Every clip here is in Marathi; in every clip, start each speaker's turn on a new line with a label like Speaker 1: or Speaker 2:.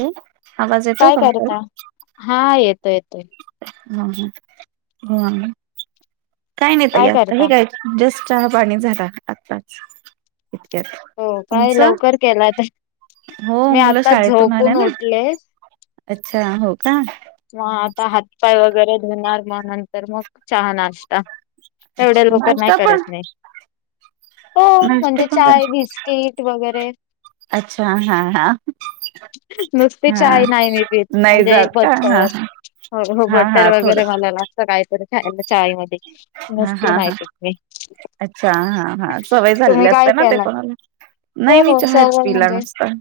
Speaker 1: हम् [unintelligible]
Speaker 2: काय काय करता हा येतोय येतोय.
Speaker 1: ह ह हा [unintelligible] काय नाही ताई आता हे काय जस्ट चहा पाणी झाला आताच.
Speaker 2: हो काय लवकर केला तर
Speaker 1: हो
Speaker 2: मी
Speaker 1: मुलं
Speaker 2: आताच
Speaker 1: शाळेतून आल्या
Speaker 2: झोपून
Speaker 1: ना
Speaker 2: उठले.
Speaker 1: अच्छा हो का.
Speaker 2: म आता हातपाय वगैरे धुणार मग नंतर मग चहा नाश्ता. तेवढ्या
Speaker 1: अच्छा
Speaker 2: लोकर नाही
Speaker 1: नाश्ता पण
Speaker 2: करत नाही. हो
Speaker 1: नाश्ता
Speaker 2: म्हणजे
Speaker 1: पण कर
Speaker 2: चाय बिस्किट वगैरे
Speaker 1: अच्छा हा हा
Speaker 2: नुसती
Speaker 1: हा
Speaker 2: चाही नाही मी बी
Speaker 1: नाही
Speaker 2: म्हणजे
Speaker 1: जात
Speaker 2: ब
Speaker 1: का हा
Speaker 2: हो हो
Speaker 1: हा
Speaker 2: बटर
Speaker 1: हा थोडं
Speaker 2: वगैरे मला लागतं काहीतरी खायला चाईमध्येध्ये
Speaker 1: हा हा हा
Speaker 2: नस्तीनतेते.
Speaker 1: अच्छा हा हा सवय झालेली असते ना ते
Speaker 2: केलाय?
Speaker 1: कोणाला
Speaker 2: हो
Speaker 1: नाही मी
Speaker 2: हो
Speaker 1: चहाच पिला नसता.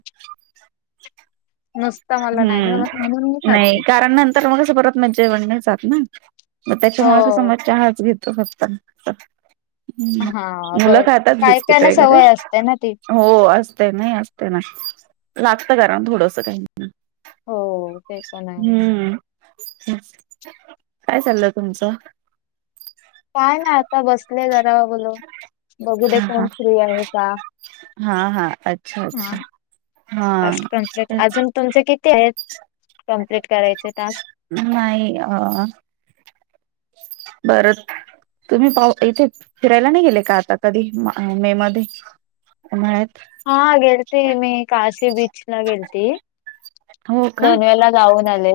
Speaker 2: मस्त मला नाही ना म म्हणून मी खात.
Speaker 1: नाही कारण नंतर मग कस परत मज्जा बन जात ना मग त्याच्यामुळे कस
Speaker 2: हो
Speaker 1: मग चहाच घेत.
Speaker 2: हां
Speaker 1: मुलं
Speaker 2: बर
Speaker 1: खातात
Speaker 2: काही
Speaker 1: बिस्किट
Speaker 2: काहीना
Speaker 1: वगैरे
Speaker 2: सवय असते ना ती.
Speaker 1: हो असते नाही असते ना लागत करा थोडस काही
Speaker 2: हो ते पण आहे.
Speaker 1: हम्म काय चाललं तुमचं.
Speaker 2: काय ना आता बसले जरा बोल बघू दे
Speaker 1: हा हा
Speaker 2: कोण फ्री आहे का?
Speaker 1: हा हा अच्छा अच्छा. हा
Speaker 2: फस् कम्प्ट
Speaker 1: तेच
Speaker 2: अजून तुमचे किती आहेत. कम्प्लीट करायचे टास्.
Speaker 1: नाही बरत तुम्ही पाऊ इथे फिरायला नाही गेले का आता कधी मे मध्येळत
Speaker 2: हा गेलती मी काशी बीच ला गेलती.
Speaker 1: हो का
Speaker 2: दोन वेळेला गाऊन आले.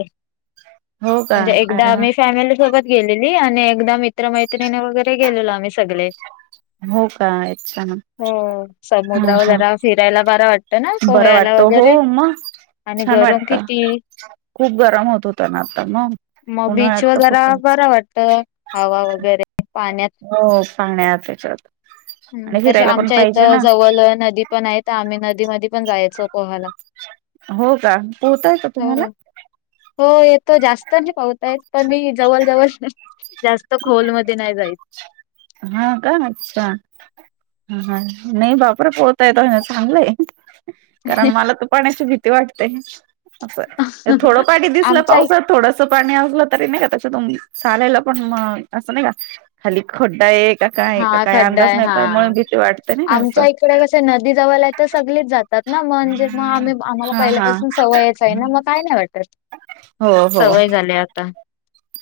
Speaker 1: हो का
Speaker 2: म्हणजे
Speaker 1: अरे
Speaker 2: एकदा
Speaker 1: वा
Speaker 2: मी फॅमिली सोबत गेलेली आणि एकदा मित्रमैत्रिणी वगैरे गेलेलो आम्ही सगळे.
Speaker 1: हो का अच्छा
Speaker 2: हो
Speaker 1: हा
Speaker 2: समुद्रावर
Speaker 1: हा
Speaker 2: जरा फिरायला बार वाटत. ना
Speaker 1: बरं
Speaker 2: पोह्याला
Speaker 1: वाटतं हो
Speaker 2: वगैरे
Speaker 1: मग
Speaker 2: आणि
Speaker 1: छान
Speaker 2: गरम किती
Speaker 1: वाटत खूप गरम होत हो त्यांना ना
Speaker 2: मग बीच
Speaker 1: उन्हाळ्यात
Speaker 2: व
Speaker 1: तर
Speaker 2: जरा
Speaker 1: खूप
Speaker 2: बरं वाटतं हवा वगैरे पाण्यात
Speaker 1: हो सांगण्या आ त्याच्या
Speaker 2: हम्म तसे आमच्या इथं जवळ नदी पण आहे आम्ही नदीमध्ये पण जायचो पोहायला.
Speaker 1: हो का पोहताय का
Speaker 2: हो
Speaker 1: तुम्हाला
Speaker 2: हो येतो जास्त पाहताय. पण मी जवळ जवळ जास्त खोलमध्येध्ये नाही जायच.
Speaker 1: हा काणतीस ह नाही बापरे पोहताय तो चांगलंय कारण मला तर पाण्याची भी वाटते असं थोडं पाणी दिसलं
Speaker 2: आमच्या इ-
Speaker 1: पावसात थोडस पाणी असलं. त नाही का त त चालायला पण मग असं नाही का खाली खड्डा एक.
Speaker 2: हा खड्डा आहे हा
Speaker 1: वाटते नाही का असं
Speaker 2: आमच्या इकडे कस नदी जवळ आहे तर सगळीच जातात. म्हणजे म आम्ही आम्हाला
Speaker 1: हा हा
Speaker 2: पहिल्यापासून सवयचं आहे ना म काय नाही वाटत.
Speaker 1: हो हो
Speaker 2: सवय झाल्या आता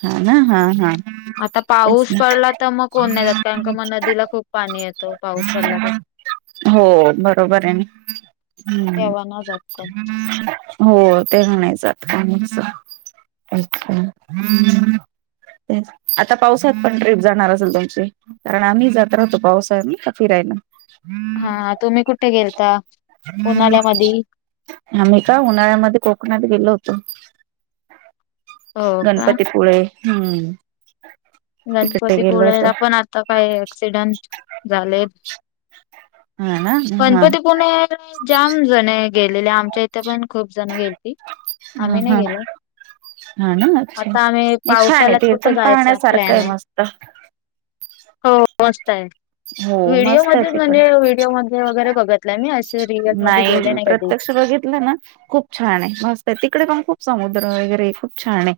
Speaker 1: हा ना हा हा
Speaker 2: आता
Speaker 1: तेच
Speaker 2: पाऊस
Speaker 1: ना
Speaker 2: पडला तर मग कोण नाही जात. कारण का म नदीला खूप पाणी येतं पाऊस पडला तर
Speaker 1: हो बरोबर आहे ना हम्.
Speaker 2: तेव्हा नाही जात कोण.
Speaker 1: हो ते म्हणायच आता [inaudible] आता पावसात पण ट्रिप जाणार असेल तुमची कारण आम्हीही जात राहतो पावसाळ्यात फिरायला
Speaker 2: हा तुम्ही कुठे गेलता उन्हाल्यामधी
Speaker 1: आम्ही का उन्हाळ्यामध्ये कोकणात गेलो होतो.
Speaker 2: हो का
Speaker 1: गणपतीपुळे हम्.
Speaker 2: गणपतीपुळेला पण आता काही ऍक्सिडेंट झालेत.
Speaker 1: हा ना हा
Speaker 2: गणपतीपुणे जाम जणे गेलेले आमच्या इथे पण खूप जण गेलेती.
Speaker 1: ह
Speaker 2: आम्ही नाही
Speaker 1: हा
Speaker 2: गेलो
Speaker 1: हा ना अच्छा
Speaker 2: आता आम्ही पावसालात कुठं जायचं.
Speaker 1: काय मस्त.
Speaker 2: हो मस्तय
Speaker 1: हो मस्त आहे
Speaker 2: व्हिडिओमध्ये
Speaker 1: तिकड
Speaker 2: म्हणजे व्हिडिओमध्ये वगैरे बघतलय मी अस.
Speaker 1: नाही प्रत्यक्ष बघितलं ना खूप छान आहे मस्त तिकडे पण खूप समुद्र वगैरे खूप छान आहे.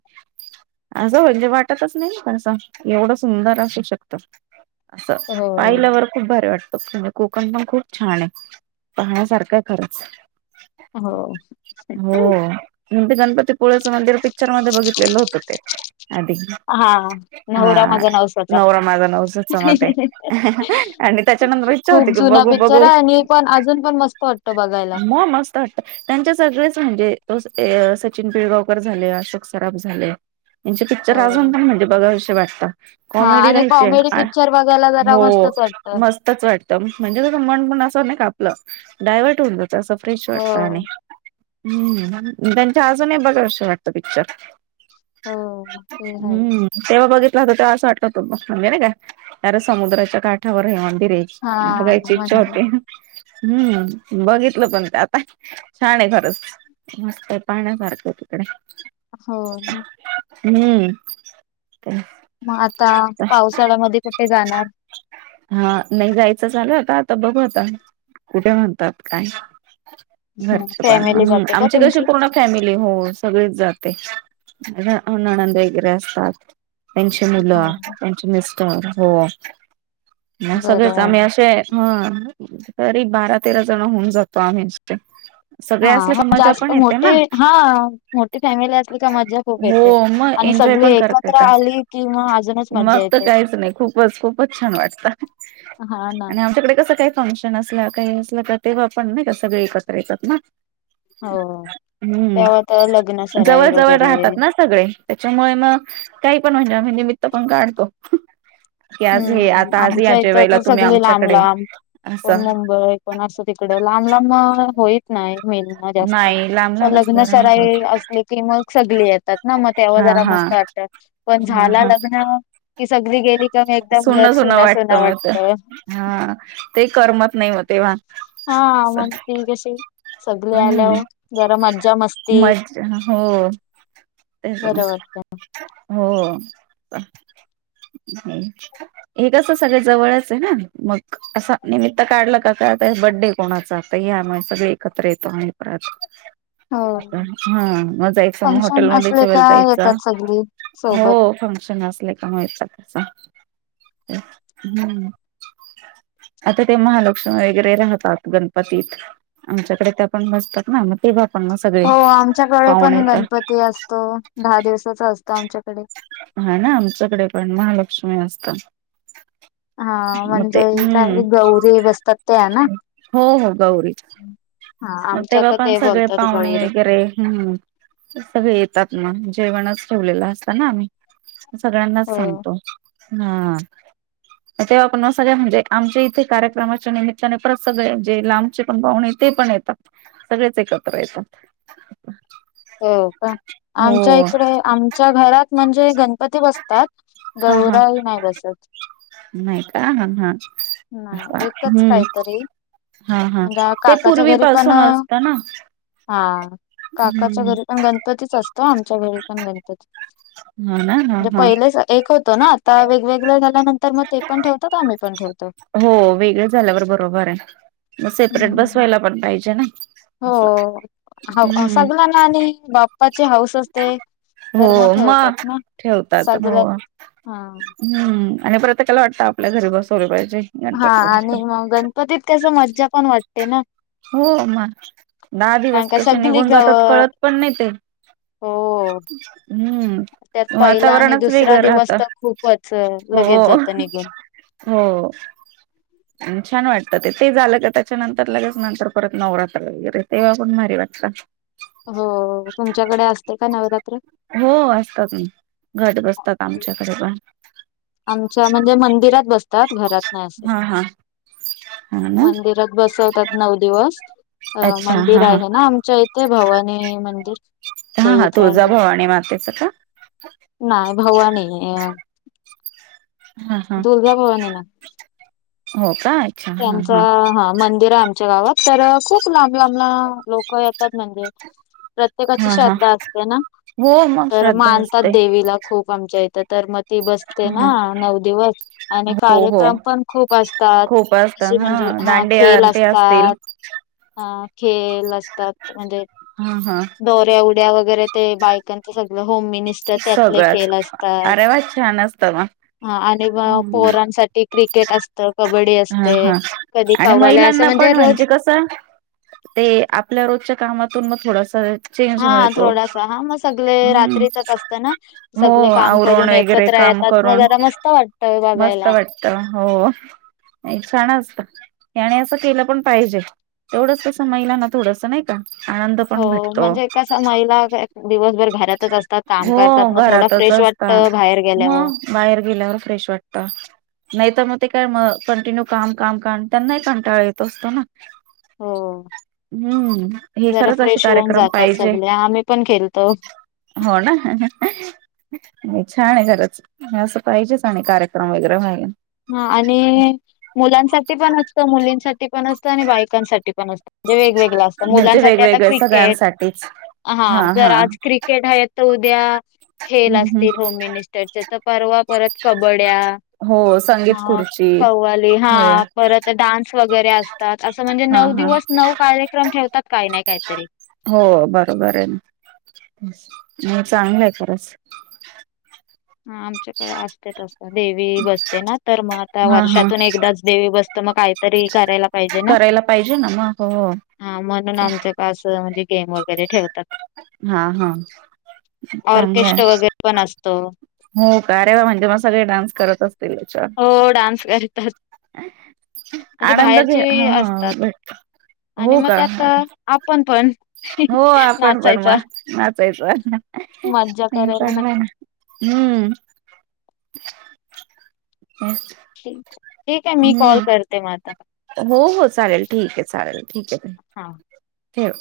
Speaker 1: असं म्हणजे वाटतच नाही कसं एवढं सुंदर असू शकत असं
Speaker 2: हो.
Speaker 1: पाहिल्यावर खूप भारी वाटतं म्हणजे कोकण पण खूप छान आहे. पाहण्यासारखं खरंच
Speaker 2: हो.
Speaker 1: हो हो ते गणपती पुळचं मंदिर पिक्चर मध्ये बघितलेलं होतं ते आधी
Speaker 2: हा
Speaker 1: हा
Speaker 2: नवरा माझा नवसाचा.
Speaker 1: नवरा माझा नवसाचा मध्ये आणि त्याच्यान इच्छा होती
Speaker 2: खूप
Speaker 1: की
Speaker 2: जुना
Speaker 1: बघू
Speaker 2: पिक्चर
Speaker 1: बघू
Speaker 2: आहे आणि पण अजून पण मस्त वाटतं बघायला.
Speaker 1: म मस्त वाटतं त्यांच्या सगळेच म्हणजे त ते अ सचिन पिळगांवकर झाले, अशोक सराफ झाले, त्यांचे पिक्चर
Speaker 2: हो
Speaker 1: अजूनपण म्हणजे बघावेसे वाटतात
Speaker 2: हा
Speaker 1: कॉमेडी
Speaker 2: आणि
Speaker 1: राहायचे
Speaker 2: कॉमेडी पिक्चर बघायला जरा
Speaker 1: हो
Speaker 2: मस्तच वाटतं.
Speaker 1: मस्तच वाटत म्हणजे त मन पण असं नाय का डायवर्ट होऊन जातं अस फ्रेश
Speaker 2: हो
Speaker 1: वाटतं आणि हम्म त्यांचे अजूनही बघावेशे वाटत पिक्चर
Speaker 2: हो ते हो हो
Speaker 1: हम्म तेव्हा बघितला तेव्हा असं वाटत म्हणजे नाही का समुद्राच्या काठावर हे
Speaker 2: हा
Speaker 1: म्ह बघायची
Speaker 2: म्हण
Speaker 1: इच्छा होती. हम्म बघितलं पण ते आता छान आहे खरंच मस्त आहे पाहण्यासारखं [inaudible]
Speaker 2: हो म.
Speaker 1: हम्म.
Speaker 2: मग आता पावसाळ्यामध्ये कुठे जाणार?
Speaker 1: हा नाही जायचं चालूय आता बघूया आता कुठे म्हणतात काय. घरचे पण
Speaker 2: फॅमिली
Speaker 1: हम्म
Speaker 2: जाते का
Speaker 1: आमची कशी
Speaker 2: तुमची?
Speaker 1: पूर्ण फॅमिली हो सगळीच जात. ते नणंद वैगेरे असतात. त्यांची
Speaker 2: हा
Speaker 1: मुलं त्यांचे मिस्टर हो ह सगळेच
Speaker 2: बरं आहे.
Speaker 1: आम्ही अशे ह तरी बारा तेरा जण होऊन जातो आम्ही इतक्यात.
Speaker 2: हा मग जास्त मोठी हा मोठी फॅमिली असली का मजा खूप येते.
Speaker 1: हो मग
Speaker 2: आणि
Speaker 1: एन्जॉय
Speaker 2: सगळी
Speaker 1: पण करता
Speaker 2: एकत्र
Speaker 1: येतो
Speaker 2: आली कि मग अजूनच
Speaker 1: मग
Speaker 2: मज्जा
Speaker 1: तर
Speaker 2: येते.
Speaker 1: काहीच नाही खूपच खूपच छान वाटतं.
Speaker 2: हा ना
Speaker 1: आणि आमच्याकडे कसं काय फंक्शन असल्या काही असल्या तर तेव्हा पण नाही का सगळे एकत्र येतात ना.
Speaker 2: हो
Speaker 1: हम्म
Speaker 2: तेव्हा तर अलग.
Speaker 1: जवळ जवळ राहतात ना सगळे त्याच्यामुळे मग काही पण म्हणजे म्हणजे मी पण काढतो की आज हे
Speaker 2: हम्म
Speaker 1: आता आज या
Speaker 2: आमच्या इथं
Speaker 1: जेवायला
Speaker 2: तर
Speaker 1: तुम्ही
Speaker 2: सगळी लांब
Speaker 1: आमच्याकडे.
Speaker 2: लांब कोण
Speaker 1: असं
Speaker 2: मुंबई कोण असं तिकड लांब लांब म होईत नाही. होईना जास्त
Speaker 1: नाही लांब
Speaker 2: तर
Speaker 1: लांबच
Speaker 2: लग्न
Speaker 1: घर नाही होत.
Speaker 2: सराई असले की मग सगले येतात ना मग तेव्हा
Speaker 1: हा
Speaker 2: जरा
Speaker 1: हा
Speaker 2: मस्त करत्यात पण झाला लग्न कि सग
Speaker 1: सुन सुन वाटत मग घर ते करमत नाही मग. तेव्हा
Speaker 2: हा मग ते कशी सगळे आल्यावर
Speaker 1: हम्म
Speaker 2: जरा मज्जा मस्ती
Speaker 1: मज्जा हो तेच ना
Speaker 2: बरवाटत त्या
Speaker 1: हो अ. हम्म हे कस सगळ जवळच आहे ना मग असं निमित्त काढला का ता आता बड्डे कोणाचा यामुळे सगळे एकत्र येतो आणि
Speaker 2: हो
Speaker 1: हा माझा एक समुह
Speaker 2: फंक्शन
Speaker 1: हॉटेलमध्ये
Speaker 2: असले का
Speaker 1: जायचा
Speaker 2: येतात सगळी सोबत
Speaker 1: हो फंक्शन असले का मग येतात. हुं. आता ते महालक्ष्मी वगैरे राहतात गणपतीत आमच्याकडे त्या पण बसतात ना मग ते बघ
Speaker 2: हो आमच्याकडे पण गणपती असतो दहा दिवसाचा असतो आमच्याकडे.
Speaker 1: हा ना आमच्याकडे पण महालक्ष्मी असत
Speaker 2: हा म्हणजे काय गौरी बसतात त्या ना
Speaker 1: [unintelligible] हो हो गौरी
Speaker 2: हा
Speaker 1: मग तेव्हा
Speaker 2: आमच्याकडे
Speaker 1: पण
Speaker 2: ते
Speaker 1: सगळे
Speaker 2: बोलतात
Speaker 1: पाहुणे
Speaker 2: गौरी
Speaker 1: वगैरे हम्म हे सगळे येतात मग जेवणाच ठेवलेला असताना आम्ही सगळ्यांनाच
Speaker 2: हो
Speaker 1: सांगतो हा तेव्हा आपण सगळ्या म्हणजे आमच्या इथे कार्यक्रमाच्या निमित्ताने परत सगळे जे लांबचे पण पाहुणे [unintelligible] येतात सगळेच एकत्र येतात
Speaker 2: हो का आमच्या
Speaker 1: हो
Speaker 2: इकडे आमच्या घरात म्हणजे गणपती बसतात
Speaker 1: हा हा
Speaker 2: गौराई नाय बसत
Speaker 1: नाही का हा हा
Speaker 2: नाही एकच
Speaker 1: हम्म
Speaker 2: काहीतरी
Speaker 1: हा हा
Speaker 2: म्हणजे
Speaker 1: ते
Speaker 2: काकाच्या घरी पण
Speaker 1: पूर्वीपसून असतं ना
Speaker 2: हा काकाच्या
Speaker 1: हम्म
Speaker 2: घरी पण गणपतीच असतो आमच्या घरी पण गणपती.
Speaker 1: हा ना हा
Speaker 2: म्हणजे
Speaker 1: हा
Speaker 2: पहिलेच एक होत ना आता वेगवेगळ तर ते पण ठेवतात आम्ही पण ठेवतो
Speaker 1: हो वेगळ झाल्यावर बरोबर आहे मग सेपरेट
Speaker 2: हम्म
Speaker 1: बसवायला पण पाहिजे ना.
Speaker 2: हो
Speaker 1: असं
Speaker 2: [unintelligible]
Speaker 1: हम्म
Speaker 2: सगल्याना आणि बाप्पाचे हाऊस पण असते
Speaker 1: हो
Speaker 2: तर ठेवतात
Speaker 1: मग
Speaker 2: ना
Speaker 1: ठेवतात हो
Speaker 2: सगळ्यात हा
Speaker 1: हम्म आणि प्रत्येकाला वाटतं आपल्या घरी बसवले पाहिजे.
Speaker 2: हा
Speaker 1: गणपती बाप्पा
Speaker 2: आणि मग गणपतीत कस मज्जा पण वाटते ना.
Speaker 1: हो मग दहा दिवस
Speaker 2: कारण का
Speaker 1: कसे
Speaker 2: सगळी
Speaker 1: निघून
Speaker 2: ग
Speaker 1: जातात कळत पण नाही ते.
Speaker 2: हो त्यात
Speaker 1: हम्म
Speaker 2: पहिला आणि
Speaker 1: वातावरणच
Speaker 2: दुसरा
Speaker 1: वेगळं राहत.
Speaker 2: दिवस तर खूपच अ,
Speaker 1: हो
Speaker 2: लगेच जातं निघून
Speaker 1: हो छान वाटत ते ते झालं कि त्याच्या नंतर लगेच नंतर परत नवरात्रला वगैरे तेव्हा पण भारी वाटत.
Speaker 2: हो तुमच्याकडे असते का नवरात्र
Speaker 1: हो असतात ना घट बसतात आमच्याकडे पण.
Speaker 2: आमच्या म्हणजे मंदिरात बसतात घरात नाही असं.
Speaker 1: हा हा हा ना
Speaker 2: मंदिरात बसवतात नऊ दिवस अ
Speaker 1: अच्छा
Speaker 2: मंदिर
Speaker 1: हा हा
Speaker 2: आहे ना आमच्या इथे भवानी मंदिर
Speaker 1: हा हा तुळझा भवानी मातेच
Speaker 2: नाय भवानी [unintelligible]
Speaker 1: हा हा
Speaker 2: दुर्गा भवानी ना
Speaker 1: हो का अच्छा हा
Speaker 2: त्यांचा हा मंदिर [unintelligible] आमच्या गावात तर खूप लांब लांबला लोक येतात म्हणजे प्रत्येकाची
Speaker 1: हा हा
Speaker 2: श्रद्धा असते ना,
Speaker 1: हो मग
Speaker 2: तर
Speaker 1: श्रद्धा
Speaker 2: मानतात
Speaker 1: असते
Speaker 2: देवीला खूप आमच्या इथं. तर मग ती ब असते ना
Speaker 1: हा
Speaker 2: नऊ दिवसं आणि
Speaker 1: हो हो
Speaker 2: कार्यक्रम पण खूप असतात,
Speaker 1: खूप
Speaker 2: अशी
Speaker 1: असतात
Speaker 2: म्हंजे हा हा
Speaker 1: दांडिया
Speaker 2: खेल
Speaker 1: ते असतील
Speaker 2: असतात. हा खेल असतात, म्हणजे
Speaker 1: हा हा
Speaker 2: दौऱ्या ऊ ड्या वगैरे ते बायकांचं सगळ
Speaker 1: सगळंच, अरे वा छान असतं मग.
Speaker 2: हा आणि मग
Speaker 1: हम्म
Speaker 2: पोरांसाठी क्रिकेट असत, कबड्डी असते, कधी कव्वाल्या असं म्हण
Speaker 1: आपण म्हणजे कस ते आपल्या रोजच्या कामातून मग थोडस चांगलं
Speaker 2: हा
Speaker 1: मिळतो,
Speaker 2: थोडासा हा मग सगळे
Speaker 1: हुम्म.
Speaker 2: रात्रीचच असतं ना.
Speaker 1: हो
Speaker 2: सगळे काम करून
Speaker 1: आवरुनं वगैरे
Speaker 2: एकत्र
Speaker 1: काम
Speaker 2: येतात मग
Speaker 1: करून
Speaker 2: जरा मस्त वाटतय
Speaker 1: मस्त
Speaker 2: बघायला.
Speaker 1: वाटत हो. हो एक सणच याने असं केलं पण पाहिजे, एवढंच कस महिलांना थोडस नाही का? आनंद
Speaker 2: हो
Speaker 1: पण भेटतो
Speaker 2: म्हणजे कस, महिला दिवसभर घरात
Speaker 1: हो घरातच असता,
Speaker 2: बाहेर गेल्यावर
Speaker 1: मग बाहेर गेल्यावर फ्रेश वाटत. नाही तर मग ते काय मग कंटिन्यू काम, काम, काम, त्यांनाही कंटाळा येत असतो ना?
Speaker 2: हो.
Speaker 1: हम्म हे
Speaker 2: जरा
Speaker 1: खरंच असे
Speaker 2: फ्रेश होऊन
Speaker 1: कार्यक्रम
Speaker 2: जातात
Speaker 1: पाहिजे
Speaker 2: सगले, आम्ही पण खेलतो.
Speaker 1: हो ना? छान आहे घराचं, असं पाहिजेच आणि कार्यक्रम वगैरे व्हायला.
Speaker 2: हा आणि मुलांसाठी पण असत, मुलींसाठी पण असत, आणि बाईकांसाठी पण असत. म्हणजे वेगवेगळ असतं,
Speaker 1: म्हणजे
Speaker 2: मुलांसाठी आता
Speaker 1: वेगवेगळे
Speaker 2: क्रिकेट
Speaker 1: सगळ्यांसाठीच
Speaker 2: हा जर आज क्रिकेट आहे, तर उद्या खेल
Speaker 1: हम्म हम्म
Speaker 2: असतील होम मिनिस्टरचे, तर परवा परत
Speaker 1: हो सं
Speaker 2: हा कव्वाली हा, परत डान्स वगैरे असतात, असं म्हणजे
Speaker 1: हा
Speaker 2: नऊ
Speaker 1: हा
Speaker 2: दिवस नऊ कार्यक्रम ठेवतात काई ना काई.
Speaker 1: हो बरोबर आहे ना, म चांगलं आहे खरच.
Speaker 2: हा आमच्याकडे असतेतं असं, देवी बसते ना तर मग आता
Speaker 1: हा हा
Speaker 2: वर्षातून एकदाच देवी बसतं म काहीतरी करायला पाहिजे ना.
Speaker 1: करायला पाहिजे ना! मग हो
Speaker 2: हा म्हणून आमचं का असं म्हणजे गेम वगैरे ठेवतात
Speaker 1: हा हा, चांगलं आहे.
Speaker 2: ऑर्केस्ट्रा वगैरे पण असतो
Speaker 1: हो का अरेवा म्हणजे मग सगळे डान्स करत असतील याच्यावर
Speaker 2: हो डान्स करतात म्हणजे
Speaker 1: आनंद घे,
Speaker 2: बाहेरची असतात
Speaker 1: हा
Speaker 2: आणि
Speaker 1: हो
Speaker 2: मग
Speaker 1: का
Speaker 2: त्यात आपण पण.
Speaker 1: हो आपण पण म
Speaker 2: नाचायचा
Speaker 1: नाचयचं चांगल
Speaker 2: मज्जा करायला
Speaker 1: हाई ना.
Speaker 2: नक्की
Speaker 1: हम्म.
Speaker 2: ठीक आहे मी कॉल
Speaker 1: हम्म
Speaker 2: करते म आता.
Speaker 1: हो हो, चालेल ठीक आहे, चालेल ठीक आहे,
Speaker 2: हा
Speaker 1: ठेव.